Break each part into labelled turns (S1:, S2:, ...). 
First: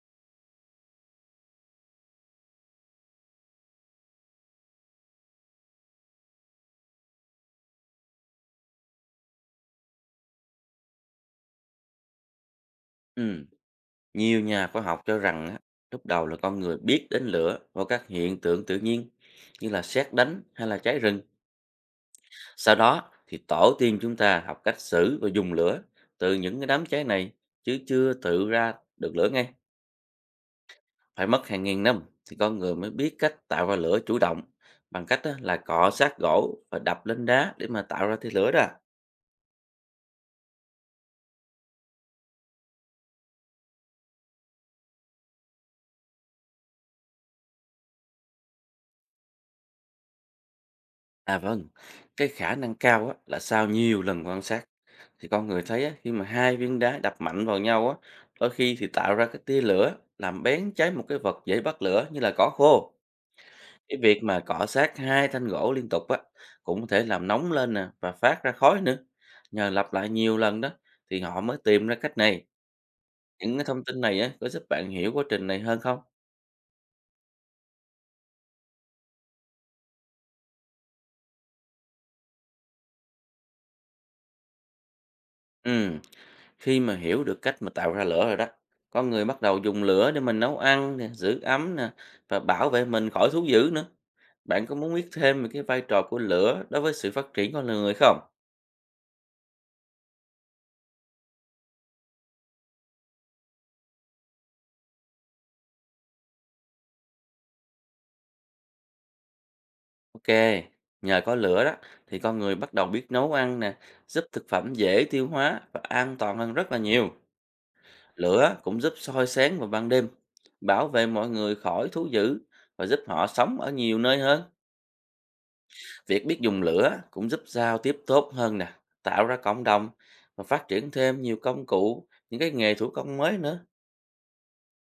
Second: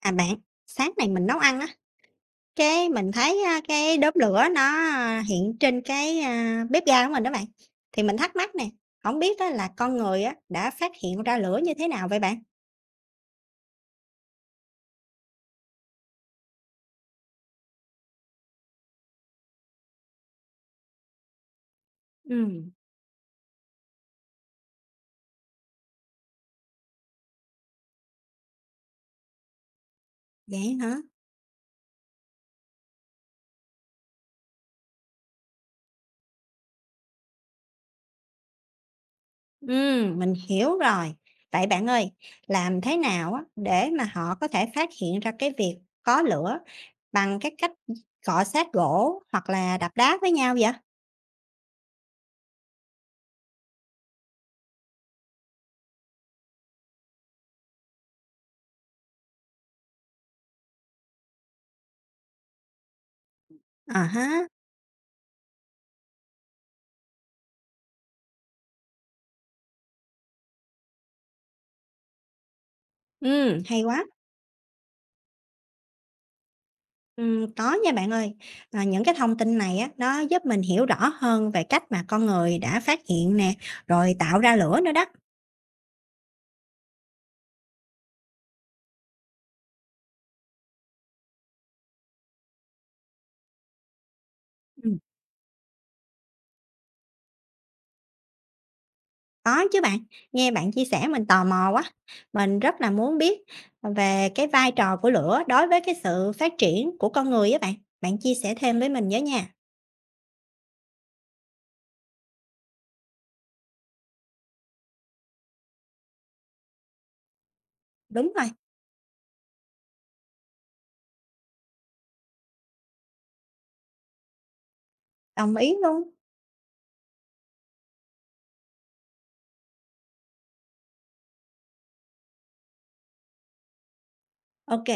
S1: À bạn, sáng này mình nấu ăn á, cái mình thấy á, cái đốm lửa nó hiện trên cái bếp ga của mình đó bạn. Thì mình thắc mắc nè, không biết á, là con người á, đã phát hiện ra lửa như thế nào vậy bạn?
S2: Ừm, nhiều nhà khoa học cho rằng á, lúc đầu là con người biết đến lửa và các hiện tượng tự nhiên như là sét đánh hay là cháy rừng.
S1: Ừ,
S2: Sau đó thì tổ tiên chúng ta học cách xử và dùng lửa từ những cái đám cháy này chứ chưa tự ra được lửa ngay.
S1: vậy hả?
S2: Phải mất hàng nghìn năm thì con người mới biết cách tạo ra lửa chủ động bằng cách á, là cọ sát gỗ và đập lên đá để mà tạo ra thế lửa đó.
S1: Ừ, mình hiểu rồi. Vậy bạn ơi, làm thế nào á, để mà họ có thể phát hiện ra cái việc có lửa bằng cái cách cọ xát gỗ hoặc là đập đá với nhau vậy?
S2: À vâng, cái khả năng cao á, là sau nhiều lần quan sát thì con người thấy á, khi mà hai viên đá đập mạnh vào nhau á, đôi khi thì tạo ra cái tia lửa làm bén cháy một cái vật dễ bắt lửa như là cỏ khô. Cái
S1: À
S2: việc mà
S1: ha,
S2: cọ sát hai thanh gỗ liên tục á cũng có thể làm nóng lên nè và phát ra khói nữa. Nhờ lặp lại nhiều lần đó thì họ mới tìm ra cách này.
S1: ừ,
S2: Những cái
S1: hay
S2: thông tin
S1: quá.
S2: này á có giúp bạn hiểu quá trình này hơn không?
S1: Có nha bạn ơi. Ờ, những cái thông tin này á, nó giúp mình hiểu rõ hơn về cách mà con người đã phát hiện nè, rồi tạo ra lửa nữa đó.
S2: Ừ. Khi mà hiểu được cách mà tạo ra lửa rồi đó, con người bắt đầu dùng lửa để mình nấu ăn nè, giữ ấm nè và bảo vệ mình khỏi thú dữ nữa. Bạn có muốn
S1: Ừm,
S2: biết thêm về cái vai trò của lửa đối với sự phát triển con người không?
S1: có chứ bạn, nghe bạn chia sẻ mình tò mò quá. Mình rất là muốn biết về cái vai trò của lửa đối với cái sự phát triển của con người á bạn. Bạn chia sẻ thêm với mình với nha.
S2: Ok, nhờ có lửa đó thì con người bắt đầu biết nấu ăn nè, giúp thực phẩm dễ tiêu hóa và an toàn hơn rất là nhiều.
S1: Đúng rồi,
S2: Lửa cũng giúp soi sáng vào ban đêm, bảo vệ mọi người khỏi thú dữ và giúp họ sống ở nhiều nơi hơn.
S1: đồng ý luôn.
S2: Việc biết dùng lửa cũng giúp giao tiếp tốt hơn nè, tạo ra cộng đồng và phát triển thêm nhiều công cụ, những cái nghề thủ công mới nữa.
S1: OK.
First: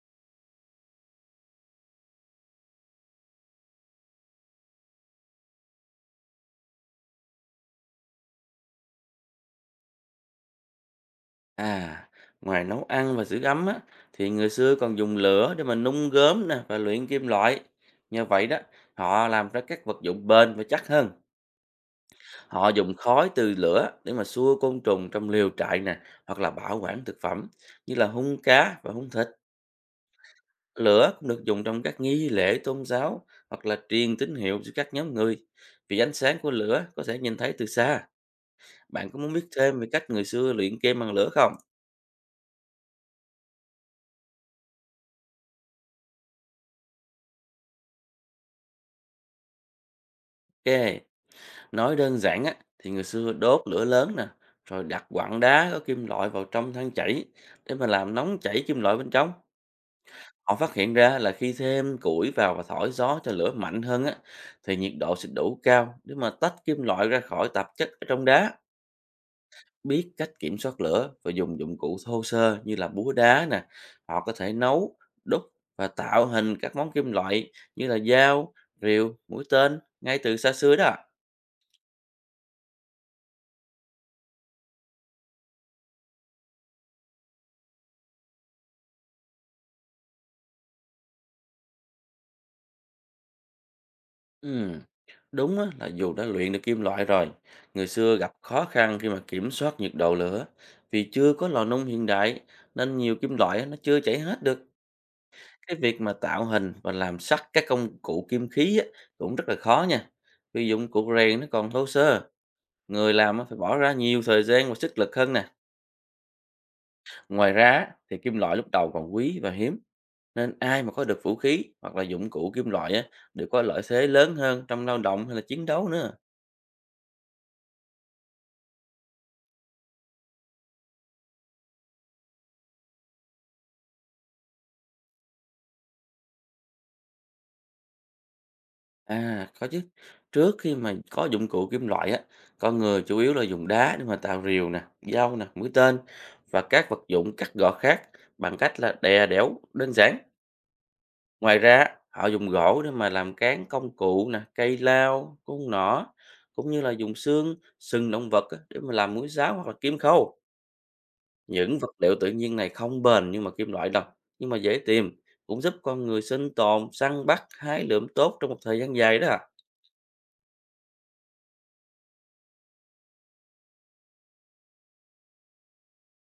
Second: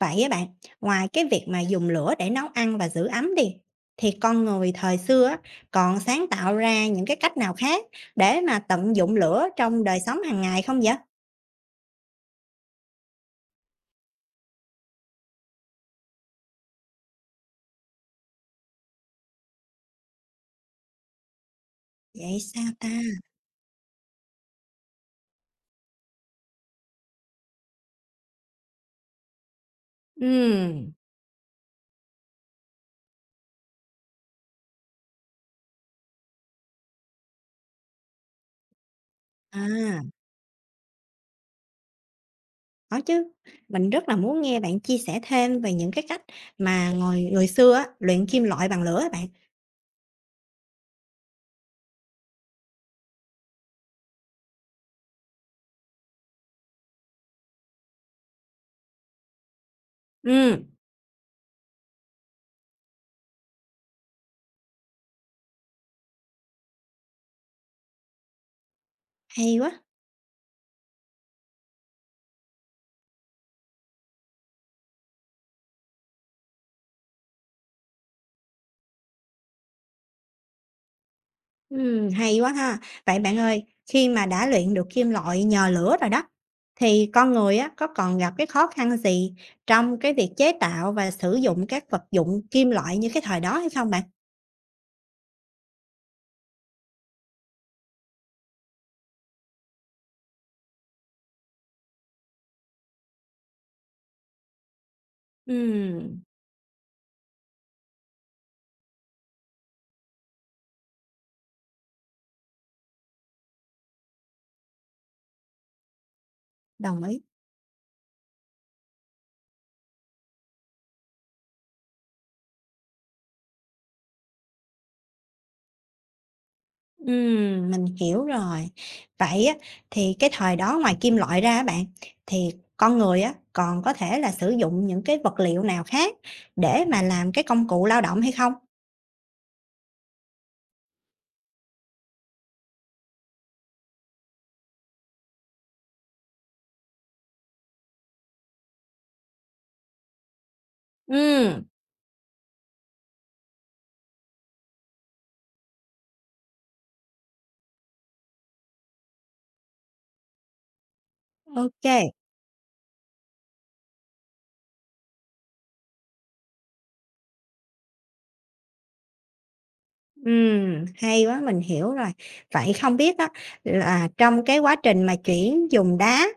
S1: Vậy á bạn, ngoài cái việc mà dùng lửa để nấu ăn và giữ ấm đi, thì con người thời xưa á, còn sáng tạo ra những cái cách nào khác để mà tận dụng lửa trong đời sống hàng ngày không vậy?
S2: À, ngoài nấu ăn và giữ ấm á, thì người xưa còn dùng lửa để mà nung gốm nè và luyện kim loại. Nhờ vậy đó, họ làm ra các vật dụng bền và chắc hơn.
S1: Vậy sao
S2: Họ
S1: ta?
S2: dùng khói từ lửa để mà xua côn trùng trong lều trại nè, hoặc là bảo quản thực phẩm như là hung cá và hung thịt.
S1: Ừm,
S2: Lửa cũng được dùng trong các nghi lễ tôn giáo hoặc là truyền tín hiệu giữa các nhóm người. Vì ánh sáng của lửa có thể nhìn thấy từ xa. Bạn có muốn biết thêm về cách
S1: À,
S2: người xưa luyện kim bằng lửa không?
S1: có chứ. Mình rất là muốn nghe bạn chia sẻ thêm về những cái cách mà người người xưa á, luyện kim loại bằng lửa á bạn.
S2: Ok, nói đơn giản á, thì người xưa đốt lửa lớn nè, rồi đặt quặng đá có kim loại vào trong than chảy để mà làm nóng chảy kim loại bên trong. Họ
S1: Ừm.
S2: phát hiện ra là khi thêm củi vào và thổi gió cho lửa mạnh hơn á, thì nhiệt độ sẽ đủ cao để mà tách kim loại ra khỏi tạp chất ở trong đá.
S1: Hay quá.
S2: Biết cách kiểm soát lửa và dùng dụng cụ thô sơ như là búa đá nè, họ có thể nấu, đúc và tạo hình các món kim loại như là dao, rìu, mũi tên ngay từ xa xưa đó.
S1: Hay quá ha. Vậy bạn ơi, khi mà đã luyện được kim loại nhờ lửa rồi đó, thì con người á, có còn gặp cái khó khăn gì trong cái việc chế tạo và sử dụng các vật dụng kim loại như cái thời đó hay không bạn?
S2: Ừm, đúng á, là dù đã luyện được kim loại rồi, người xưa gặp khó khăn khi mà kiểm soát nhiệt độ lửa vì chưa có lò nung hiện đại, nên nhiều kim loại á, nó chưa chảy hết được. Cái việc mà
S1: Ừm,
S2: tạo hình và làm sắc các công cụ kim khí á, cũng rất là khó nha, vì dụng cụ rèn nó còn thô sơ. Người làm á phải bỏ ra nhiều thời gian và sức lực hơn nè.
S1: đồng ý.
S2: Ngoài ra á, thì kim loại lúc đầu còn quý và hiếm. Nên ai mà có được vũ khí hoặc là dụng cụ kim loại á, đều có lợi thế lớn hơn trong lao động hay là chiến đấu nữa.
S1: Mình hiểu rồi. Vậy á, thì cái thời đó ngoài kim loại ra á bạn, thì con người á, còn có thể là sử dụng những cái vật liệu nào khác để mà làm cái công cụ lao động hay không?
S2: À, có chứ. Trước khi mà có dụng cụ kim loại á, con người chủ yếu là dùng đá để mà tạo rìu nè, dao nè, mũi tên và các vật dụng cắt gọt khác bằng cách là đè đẽo đơn giản. Ngoài
S1: Ừm,
S2: ra á, họ dùng gỗ để mà làm cán công cụ nè, cây lao, cung nỏ cũng như là dùng xương, sừng động vật á, để mà làm mũi giáo hoặc là kim khâu. Những
S1: ok.
S2: vật liệu tự nhiên này không bền nhưng mà kim loại đâu, nhưng mà dễ tìm, cũng giúp con người sinh tồn, săn bắt, hái lượm tốt trong một thời gian dài đó. À.
S1: Hay quá, mình hiểu rồi. Vậy không biết á là trong cái quá trình mà chuyển dùng đá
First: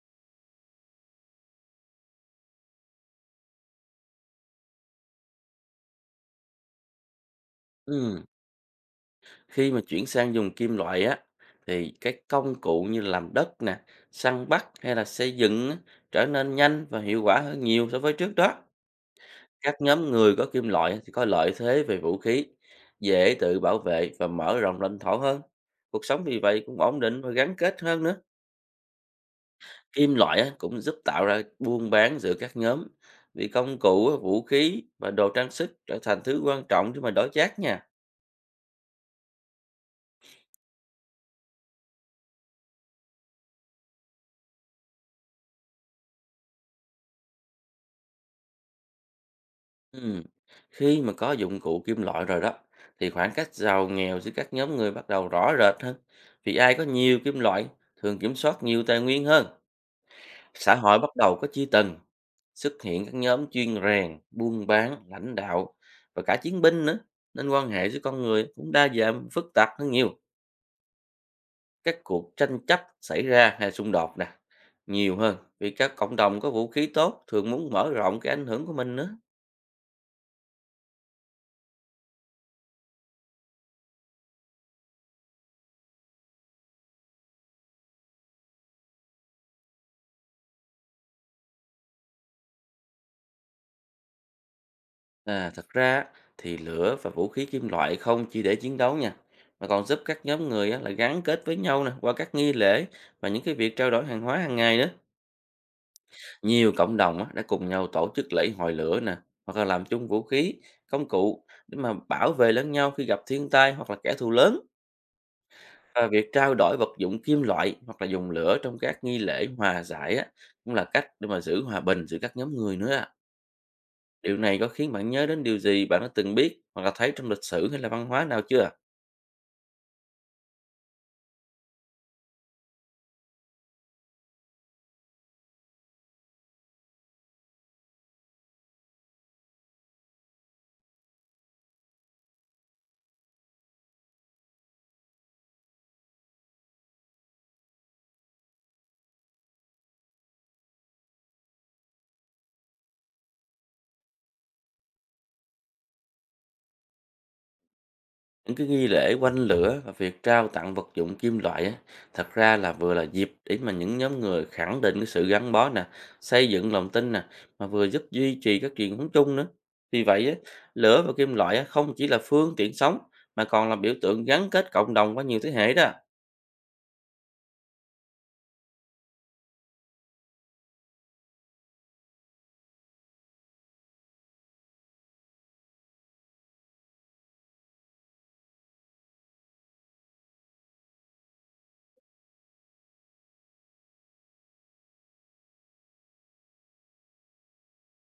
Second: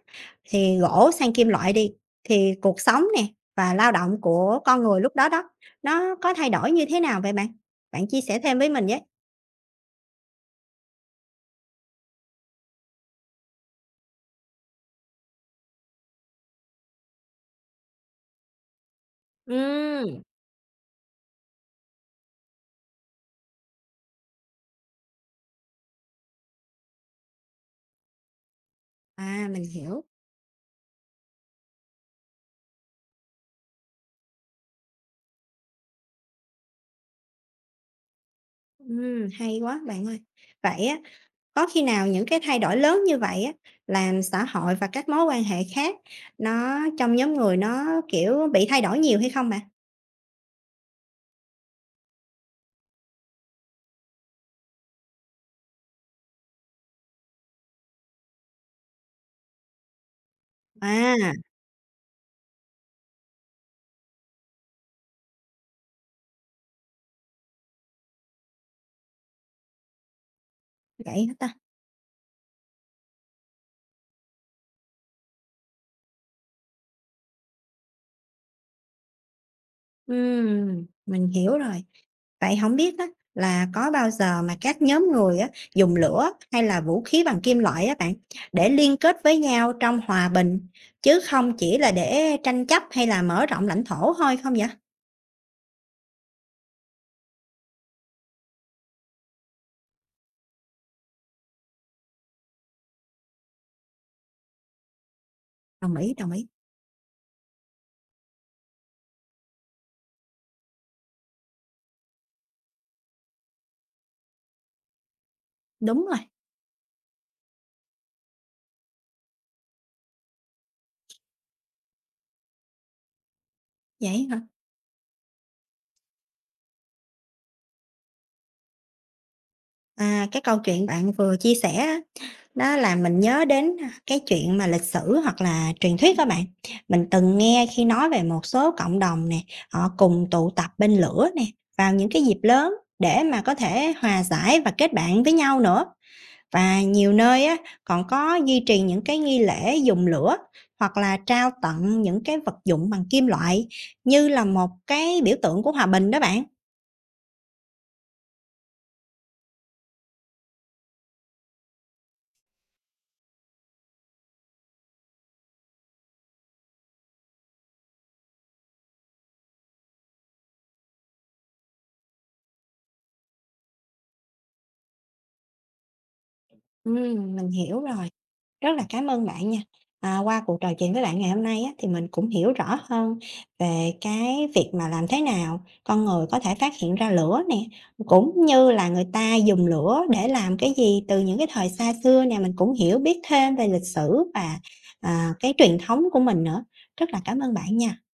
S1: thì gỗ sang kim loại đi, thì cuộc sống nè và lao động của con người lúc đó đó, nó có thay đổi như thế nào vậy bạn? Bạn chia
S2: Ừ.
S1: sẻ thêm với mình với.
S2: Khi mà chuyển sang dùng kim loại á thì cái công cụ như là làm đất nè, săn bắt hay là xây dựng á, trở nên nhanh và hiệu quả hơn nhiều so với trước đó. Các nhóm
S1: Ừm,
S2: người có kim loại thì có lợi thế về vũ khí, dễ tự bảo vệ và mở rộng lãnh thổ hơn. Cuộc sống vì vậy cũng ổn định và gắn kết hơn nữa.
S1: à, mình hiểu.
S2: Kim loại á, cũng giúp tạo ra buôn bán giữa các nhóm, vì công cụ, á, vũ khí và đồ trang sức trở thành thứ quan trọng để mà đổi chác nha.
S1: Hay quá bạn ơi. Vậy á, có khi nào những cái thay đổi lớn như vậy á, làm xã hội và các mối quan hệ khác nó trong nhóm người nó, kiểu, bị thay đổi nhiều hay không bạn?
S2: Ừm, Khi mà có dụng cụ kim loại rồi đó, thì khoảng cách giàu nghèo giữa các nhóm người bắt đầu rõ rệt hơn, vì ai có nhiều kim loại thường kiểm soát nhiều tài nguyên hơn. Xã hội bắt
S1: À,
S2: đầu có chia tầng, xuất hiện các nhóm chuyên rèn, buôn bán, lãnh đạo và cả chiến binh nữa, nên quan hệ giữa con người cũng đa dạng, phức tạp hơn nhiều.
S1: vậy hả ta?
S2: Các cuộc tranh chấp xảy ra hay xung đột nè, nhiều hơn vì các cộng đồng có vũ khí tốt thường muốn mở rộng cái ảnh hưởng của mình nữa.
S1: Mình hiểu rồi. Vậy không biết á là có bao giờ mà các nhóm người á dùng lửa hay là vũ khí bằng kim loại á bạn, để liên kết với nhau trong hòa bình, chứ không chỉ là để tranh chấp hay là mở rộng lãnh thổ thôi không vậy?
S2: À, thật ra á, thì lửa và vũ khí kim loại không chỉ để chiến đấu nha, mà còn giúp các nhóm người á là gắn kết với nhau nè qua các nghi lễ và những cái việc trao đổi hàng hóa hàng ngày nữa.
S1: Đồng ý, đồng ý.
S2: Nhiều cộng đồng á, đã cùng nhau tổ chức lễ hội lửa nè, hoặc là làm chung vũ khí, công cụ để mà bảo vệ lẫn nhau khi gặp thiên tai hoặc là kẻ thù lớn.
S1: Đúng
S2: Và
S1: rồi,
S2: việc trao đổi vật dụng kim loại hoặc là dùng lửa trong các nghi lễ hòa giải á, cũng là cách để mà giữ hòa bình giữa các nhóm người nữa ạ.
S1: vậy
S2: Điều
S1: hả?
S2: này có khiến bạn nhớ đến điều gì bạn đã từng biết hoặc là thấy trong lịch sử hay là văn hóa nào chưa ạ?
S1: À, cái câu chuyện bạn vừa chia sẻ á nó làm mình nhớ đến cái chuyện mà lịch sử hoặc là truyền thuyết các bạn. Mình từng nghe khi nói về một số cộng đồng nè, họ cùng tụ tập bên lửa nè, vào những cái dịp lớn để mà có thể hòa giải và kết bạn với nhau nữa. Và nhiều nơi á, còn có duy trì những cái nghi lễ dùng lửa hoặc là trao tặng những cái vật dụng bằng kim loại như là một cái biểu tượng của hòa bình đó bạn.
S2: Những cái nghi lễ quanh lửa và việc trao tặng vật dụng kim loại á, thật ra là vừa là dịp để mà những nhóm người khẳng định cái sự gắn bó nè, xây dựng lòng tin nè, mà vừa giúp duy trì các truyền thống chung nữa. Vì vậy á, lửa và kim loại á, không chỉ là phương tiện sống mà còn là biểu tượng gắn kết cộng đồng qua nhiều thế hệ đó.
S1: Mình hiểu rồi. Rất là cảm ơn bạn nha. À, qua cuộc trò chuyện với bạn ngày hôm nay á, thì mình cũng hiểu rõ hơn về cái việc mà làm thế nào con người có thể phát hiện ra lửa nè, cũng như là người ta dùng lửa để làm cái gì từ những cái thời xa xưa nè, mình cũng hiểu biết thêm về lịch sử và, cái truyền thống của mình nữa. Rất là cảm ơn bạn nha.